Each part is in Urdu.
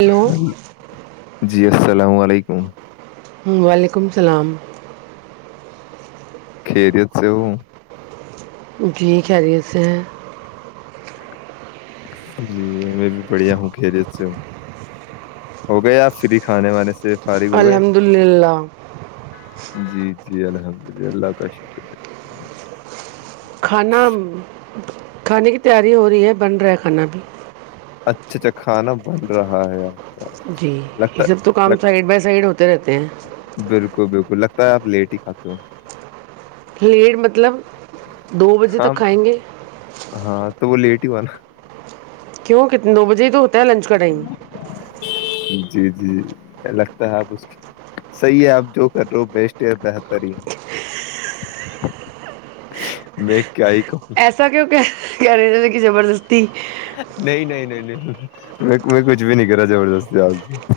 ہیلو جی [unintelligible] السلام علیکم وعلیکم السلام خیریت سے ہو جی خیریت سے ہے جی میں بھی بڑھیا ہوں خیریت سے ہوں ہو گیا آپ فری کھانے والانے سے فارغ ہو گئے الحمد للہ جی جی الحمد للہ اللہ کا شکرہ کھانا کھانے کی تیاری ہو رہی ہے بن رہا ہے کھانا بھی اچھا اچھا کھانا بن رہا ہے یار جی یہ سب تو کام سائڈ بائی سائڈ ہوتے رہتے ہیں بالکل بالکل لگتا آپ لیٹ ہی کھاتے ہو لیٹ مطلب دو بجے ہاں تک کھائیں گے ہاں تو وہ لیٹ ہی ہوا نا کیوں کتنے دو بجے تو ہو لنچ کا ٹائم جی جی لگتا ہے آپ اس صحیح ہے آپ جو کر رہے ہو بیسٹ بہتر ہی کہوں ایسا کیوں کیا کہرہے ہوک زبردستی نہیں نہیں نہیں نہیں میں میں کچھ بھی نہیں کرا زبردست ج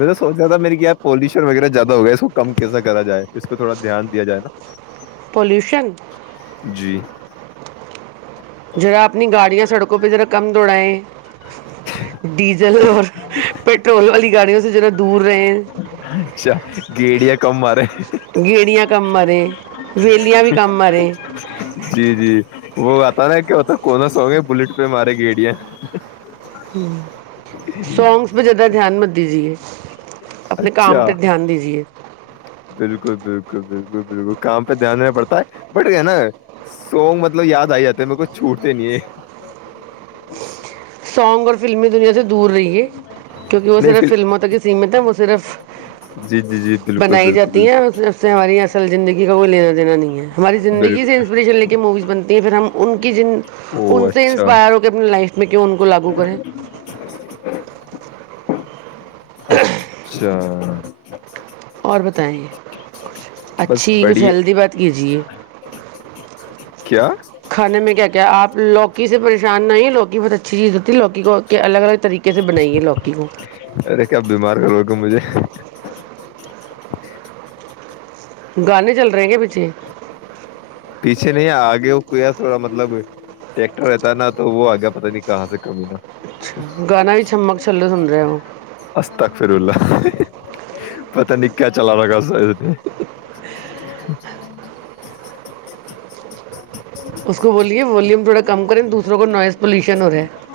میں نے سونچا رہا تھا میرے کیا پالیشن وغیرہ زیادہ ہو گا اس کو کم کیسے کرا جائے اس پہ تھوڑا دھیان دیا جائے نا پولوشن جی ذرا اپنی گاڑیاں سڑکوں پہ ذرا کم دوڑائیں ڈیزل اور پٹرول والی گاڑیوں جرا دور بری اچھا گیڑیاں کم مار رہے ہیں گیڑیا کم مرے ولیا بھی کم مرے جی جی وہ آتا نا کیا ہوتا کونا سو گے بلیٹ پہ مارے گیڑیا سونگس پہ زیادہ دھیان مت دیجیے اپنے کام اچھا پہ دھیان دیجیے بالکل بالکل بالکل بالکل کام پہ دھیان دینا پڑتا ہے بٹ نا سونگ مطلب یاد آ جاتے ہے میر کو چھوٹتے نہیں ہے سانگ اور فلمی دنیا سے دور رہیے کیونکہ وہ نہیں پھر صرف فلموں تک ہی سیمت ہے وہ صرف جی جی جی بالکل بنائی بالکل جاتی بالکل اسب سے ہماری اصل زندگی وہ لینا دینا نہیں ہے ہماری زندگی سے بالکل انسپریشن لے کے موویز بنتی ہیں پھر ہم ان کی او ان سے اچھا انسپائر ہو کے اپنی لائف میں کو لاگو کریں [inaudible] اچھ اچھا اور بتائیںچ بس اچھی کچھ بڑی ہیلدی بات کیجے کیا کھانے میں کیا کیا آپ لوکی سے پریشان نہ ہی لوکی بہت اچھی چیز ہوتی ہے لوکی کو الگ الگ طریقے سے بنائیے لوکی کو کب بیمار کرو گ مجھے گان نہیں چل رہے ہیں گ پچے پیچھے نہیں آگے وہ گ تھوڑا مطلب ٹیکٹر رہتا ہے نا تو وہ آگیا پت نہیں کہاں سے کمی نا اچھا گانا بھی چھمک چھلو سن رہے ہو استاکفر اللہ پتا نہیں کیا چلا رہا گا اس کو بولیے ویوم تھوڑا [inaudible] کم کریں دوسروں کو نوائز پولیوشن ہو رہا ہے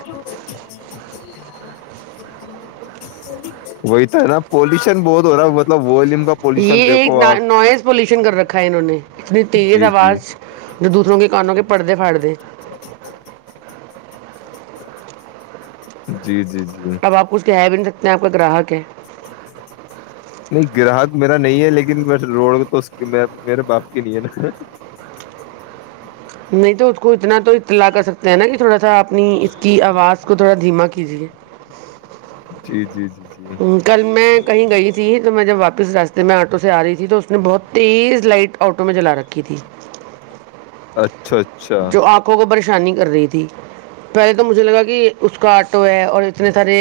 وہی تو ہے نا پولوشن بہت ہو رہا مطلب ووم یہ ایک نوائز پولوشن کر رکھا ہے انہوں نے اتنی تیز جی جی آواز جو دوسروں کے کانوں کے پرڑدے پھاڑ دے [inaudible] جی جی جی تب نہیں آپ ک اس کہ ہے بھی نہیں سک انے آپ کا گراہک ہے نہیں گراہک میرا نہیں ہے لیکن بس روڑ تو میرے باپ کی نہیں ہے نا نہیں تو اس کو اتنا تو اطلاع کر سکتے ہیں نا تھوڑا سا اپنی اس کی آواز کو تھوڑا دھیما کیا کیزیے جی جی جی جی کل میں کہیں گئی تھی تو میں جب آپس راستے میں آٹو سے آ رہی تھی تو اس نے بہت تیز لائٹ آٹو میں جلا رکھی تھی اچھا اچھا اچھا جو آنکھوں کو پریشانی کر رہی تھی پہلے تو مجھے لگا کہ اس کا آٹو ہے اور اتنے سارے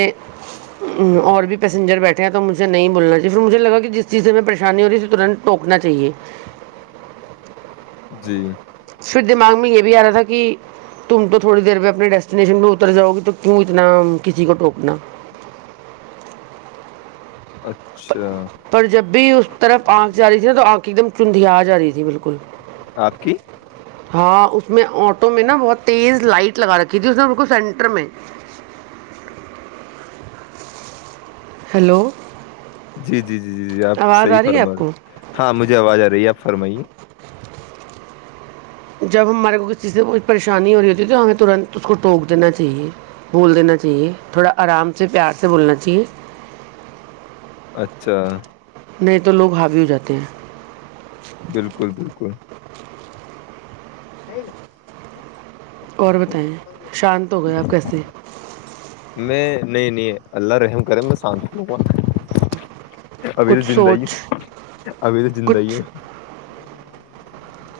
اور بھی پیسینجر بیٹھے ہیں تو مجھے نہیں بولنا چاہیے پ مجھے لگا کہ جس چیز سے پریشانی ہو رہی تنت ٹوکنا چاہیے جی [inaudible] پھر دماغ میں یہ بھی آ رہا تھا کہ تم تو تھوڑی دیر میں اپنے ڈیسٹینیشن پہ اتر جاؤ گی تو کیوں اتنا کسی کو ٹوکنا اچھا پر جب بھی اس طرف آنکھ جا رہی تھی ن تو آنکھ ایک دم چندھییا جا رہی تھی بالکل آپ کی ہاں اس میں آٹو میں نا بہت تیز لائٹ لگا رکھی تھی اس نے بالک سینٹر میں ہیلو جی جی جی جی جی آپ آواز صحیح آ رہی ہے فرما آپ کو ہاں مجھے آواز آ رہی ہے آپ فرمائیے جب ہمارے کو کسی سے کوئی پریشانی ہو رہی ہے کیونکہ ہمیں تھوڑا اس کو ٹوک دینا چاہیے بول دینا چاہیے تھوڑا ارام سے پیار سے بولنا چاہیے اچھا نہیں تو لوگ حاوی ہو جاتے ہیں بالکل بالکل نہیںئیل اور بتائیں شانت ہو گئے آپ کیسے میں نہیں نہیں اللہ رحم کرے میں شانتی ہوں ابھی تو کچھ زندہ ہی سوچ ہو ابھی تو زندہ ہی ہو کچھ بو [unintelligible]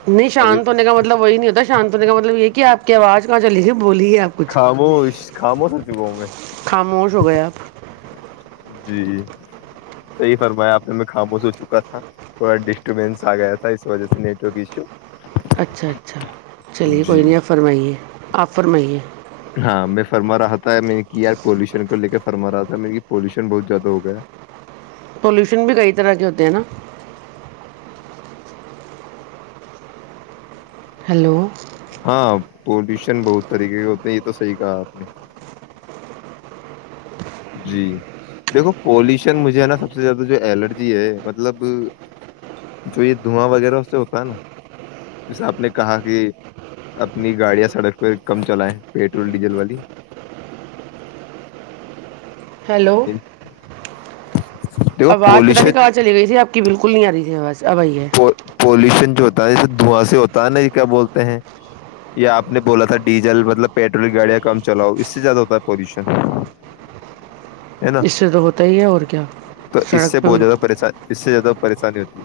نہیں شانت ہونے کا مطلب وہی نہیں ہوتا شانت ہونے کا مطلب یہ کہ آپ کیا آواز کہاں چ رہ تی خاموش خاموش ہو چکا ہوں میں خاموش ہو گئے آپ جی صحیح فرمایا آپ نے میں خاموش ہو چکا تھا تھوڑا ڈسٹربینس آ گیا تھا اس وجہ سے نیٹورک ایشو اچھا اچھا چلیے جی کوئی نہیں آ فرمائیے آ فرمائیے ہاں میں فرما رہا تھا میں نے کہ یار پولوشن کو لے کے فرما رہا تھا م پولوشن بہت زیادہ ہو گیا ہے پولوشن بھی کئی طرح کے ہوتے ہیں نا ہلو نہیں یہ تو صحیح کہا آپ نے جی دیکھو پالوشن مجھے ہے نا سب سے زیادہ جو الرجی ہے مطلب جو یہ دھواں وغیرہ اس سے ہوتا ہے نا جیسے آپ نے کہا کہ اپنی گاڑیاں سڑک پہ کم چلائیں پیٹرول ڈیزل والی ہیلو دیکھو آواز پتہ پولوشن نہیں کہاں چلی گئی تھی آپ کی بالکل کھل آ رہی ہو ہے پولوشن جو ہوتا ہے جسے دھواں سے ہوتا نہیں کیا بولتے ہیں یا آپ نے بولا تھا ڈیزل مطلب پیٹرول گاڑیاں کم چلاؤ اس سے زیادہ ہوتا ہے پالوشن اس سے تو ہوتا ہی ہے اور کیا تو اس سے سڑک پہ بہت زیادہ پریشان اس سے زیادہ پریشانی ہوتی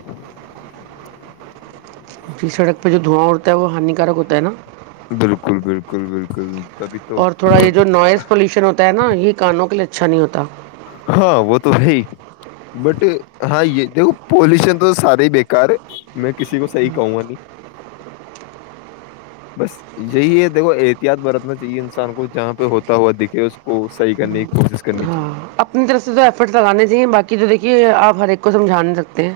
جی سڑک پہ جو دھواں ہوڑتا ہے وہ ہانیکارک ہوتا ہے نا ہے بالکل بالکل بالکل تبھی تو اور تھوڑا یہ جو نوائز پولوشن ہوتا ہے نا یہ کانوں کے لیے شن ہوتا ہاں وہ تو بائی بٹ ہاں یہ د پولوشن تو سارے بےیکار ہے میں کسی کو صحیح کہوں گا نہیں بس یہی ہے دیکھو احتیاط برتنا چاہیے انسان کو جہاں پہ ہوتا ہوا دکھے اس کو صحیح کرنے کی کوشش کرنی ہاں چاہیے اپنی طرف سے تو ایفرٹس لگانے چاہیے باقی جو دیکھیے آپ ہر ایک کو سمجھا نہیں سکتے ہیں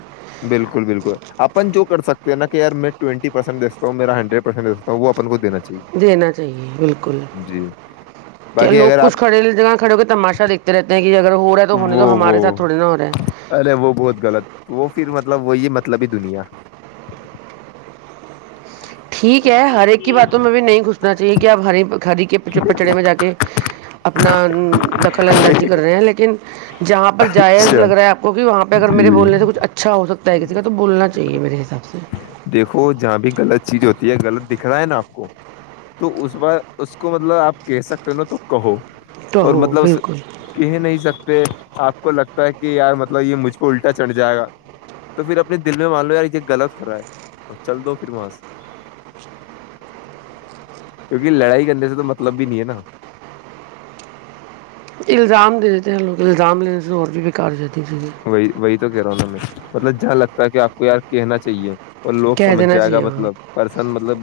بالکل بالکل اپن جو کر سکتے ہیں نا کہیار میں ٹوینٹی پرسینٹ دھتا ہوں میرا ہنڈریڈ پرسینٹ دھتا ہوں وہ اپن کو دینااہ دینا چاہیے بالکل کیا باقی لوگ اگر آپ کچھ کھڑے جگہ کھڑے ہو کے تماشا دیکھتے رہتے ہیں کہ اگر ہو رہا ہے تو ہونے وہ تو ہمارے ساتھ وہ تھوڑے نہا ہو رہا ہے ارے وہ بہت غلط وہ پھر مطلب وہی مطلب ہی دنیا ٹھیک ہے ہر ایک کی باتوں میں بھی نہیں گھسنا چاہیے کہ آپ ہری ہری کے پ پچھڑے میں جا کے اپنا دخل اندازی کر رہے ہیں لیکن جہاں پر جائز اچھا لگ رہا ہے آپ کو کہ وہاں پہ اگر میرے جی بولنے سے کچھ اچھا ہو سکتا ہے کسی کا تو بولنا چاہیے میرے حساب سے دیکھو جہاں بھی غلط چیز ہوتی ہے غلط دکھ رہا ہے نا آپ کو تو اس بار اس کو مطلب آپ کہہ سکتے نا تو کہو تو اور ہو مطلب بالکل کہ نہیں سکتے پ آپ کو لگتا ہے کہ یار مطلب یہ مجھ پ الٹا چڑھ جائے گا تو پھر اپنے دل میں مان لوم یار یہ غلط فر رہا ہے اور چل دو پھر وہاںس کیونکہ لڑائی کے اندر سے تو مطلب بھی نہیں ہے نا الزام دے دیتے ہیں لوگ الزام لینے سے اور بھی بکار جتے ہیں دی جے رہووں میں مطلب جہاں لگتا ہے کہ آپ کو یار کہنا چاہیے اور لوگ کہہ سمجھ دینا جائے گا چاہیے مطلب وہاں پرسن مطلب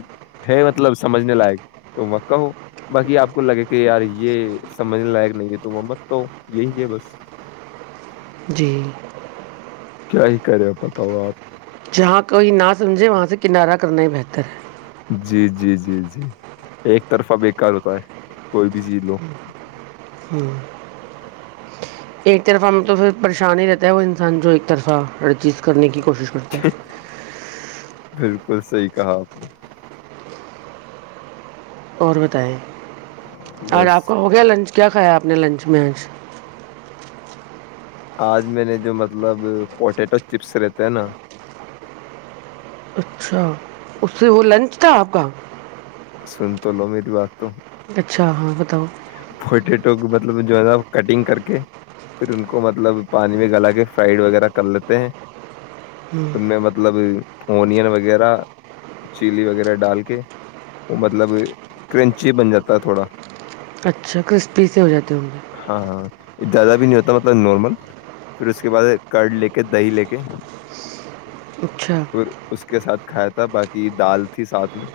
ہے مطلب سمجھنے لائق تو وہ کہو باقی آپ کو لگے کہ یار یہ سمجھنے لائق نہیں ہے تو وہ مت کہو یہی ہے بس جی کیا ہی کرے بتاؤ آپ جہاں کوئی نہ سمجھے وہاں سے کناراہ کرنا ہی بہتر ہے جی جی جی جی ایک طرفہ بےیکار ہوتا ہے کوئی بھی چی لو ایک طرفہ ہم تو پھر پریشان ہی رہتا ہے وہ انسان جو ایک طرفہ ر چیز کرنے کی کوشش کرتا ہے بالکل صی کہا آپ نے اور بتیں آج بس آپ کا ہو گیا لنچ کیا کھایا آپ نے لنچ میںج آج میں نے جو مطلب پوٹیٹو چپس رہتے ہیں نا اچھا اس سے وہ لنچ تھا آپ کا سن تو لو میری بات تو ا بتاؤ پوٹیٹو مطلب جو ہے نا کٹنگ کر کے پھر ان کو مطلب پانی میں گلا کے فرائڈ وغیرہ کر لیتے ہیں ان میں مطلب اونیئن و وغیرہ چلی وغیرہ ڈال کے وہ مطلب کرنچی بن جاتا ہے تھوڑا اچھا کرسپی سے ہو جاتے ہوں گے ہاں ہاں زیادہ بھی نہیں ہوتا مطلب نارمل پھر اس کے بعد کرڈ لے کے دہی لے کے اچھا اور اس کے ساتھ کھایا تھا باقی دال تھی ساتھ میں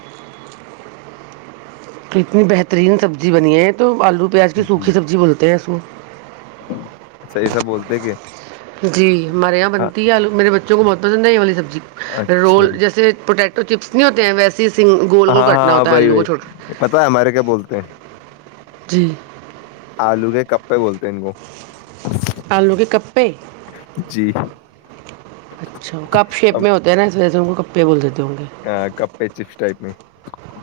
کتنی بہترین سبزی بنی ہے تو آلو پیاز کی جی سوکھی سبزی بولتے ہیں اس کو [unintelligible] اچھا یہ سب بولتے کہ [unintelligible] جی ہمارے یہاں ہاں بنتی ہے آلو میرے بچوں کو مت [unintelligible] پسند نہیں ہی ہوولی سب [unintelligible] اچھا رول جیسے پوٹیٹو چپس نہیں ہوتے ہیں ویسے ہین گول گول ہاں کٹنا ہاں ہوتا ہے وہی آلو کو چھوٹا وہی پتا ہے ہمارے کیا بولتے ہیں جی کو بولتا ہیں ان گو [unintelligible] آلو کے گپے جی [unintelligible] اچھا کب شیپ میں ہوتے ہیں نا اس و کپے بولتے [unintelligible] ہ کپے چپس [unintelligible] ٹائپ میں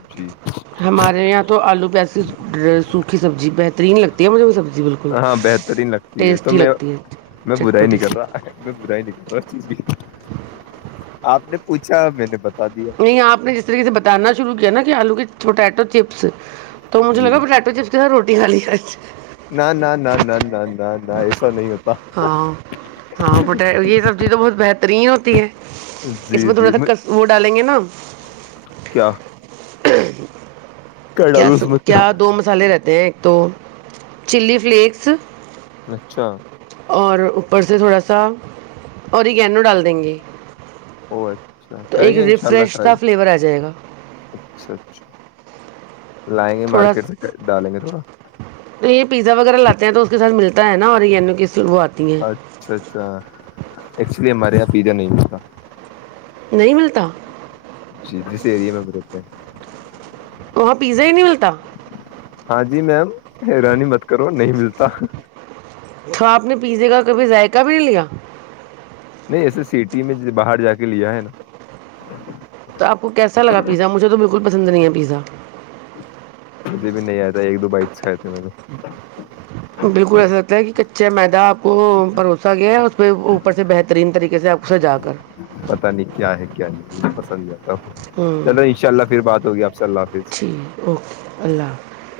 جی [unintelligible] ہمارے یہاں تو آلو پسی سوکھی سبزی بہترین لگتی ہے مجھے وہ سبزی بالکل ہ ہاں بہترین لگتی ہے تو ٹیسٹی میں لگتی ہے میں برا ہی چٹپٹی نہیں سی کر رہا برا ہی نہیں کر رہا آپ نے پوچھا میں نے بتا [unintelligible] نہیں آپ نے جس طریقے سے بتانا شروع کیا نا آلو کے ٹوٹیٹو چپس [unintelligible] تو مجھے جی لگا بٹو چپتے تھا روٹی دوالی خچ [unintelligible] نہ نہ نہ نہ نہ نہ نہ ایسا نہیں ہوتا ہاں ہاں پ یہ سبزی تو بہت بہتر [unintelligible] ترین ہوتی ہے [unintelligible] اس جی میں تھوڑا جی سا ک وہ ڈالیں گے نا [inaudible] کیا ہ [inaudible] کیا ڈالو اس میں کیا دو مسالے رہتے د ایک تو چلی فلیکس اچھا اور اوپر سے تھوڑا سا اوری کیینو ڈال دیں گے او اچھا تو کریں ایک گے انشاءلہ ریفریش سا ٹرائی فلیور آ جائے گا اچھا اچھا لائیں گے مارکیٹ تھوڑا سے ڈالیں گے تھوڑا تو یہ پیزا وغیرہ لاتے ہیں تو اس کے ساتھ ملتا ہے نا اور یہو اچھا اچھا ایکچولی ہماری پی ج نہیں متا [unintelligible] نہیں ملتا جی جس ایریے میں برتے ہیں وہاں پیزا ہی نہیں ملتا ہاں جی میم حیرانی مت کرو نہیں ملتا تو آپ نے پیزے کا کبھی ذائقہ بھی نہیں لیا نہیں ایسے سٹی میں باہر جا کے لیا ہے نا تو آپ کو کیسا لگا پیزا مجھے تو بالکل پسند نہیں ہے پزا مجھے بھی نہیں آتا ہے ایک دو بائک سے آ بالکل ایسا لگتا ہے کہ ک چ میداپ کو پروسا گیا ہے اس پہ اوپر سے بہترین طریقے سے آپ س جا کر پتا نہیں کیا ہے کیا نہیں مجھے پسند نہیں آتا ہ چلو ان شاء اللہ پھر بات ہوگی آپ سے اللہ حافظ ٹھیک اوکے اللہ حافظ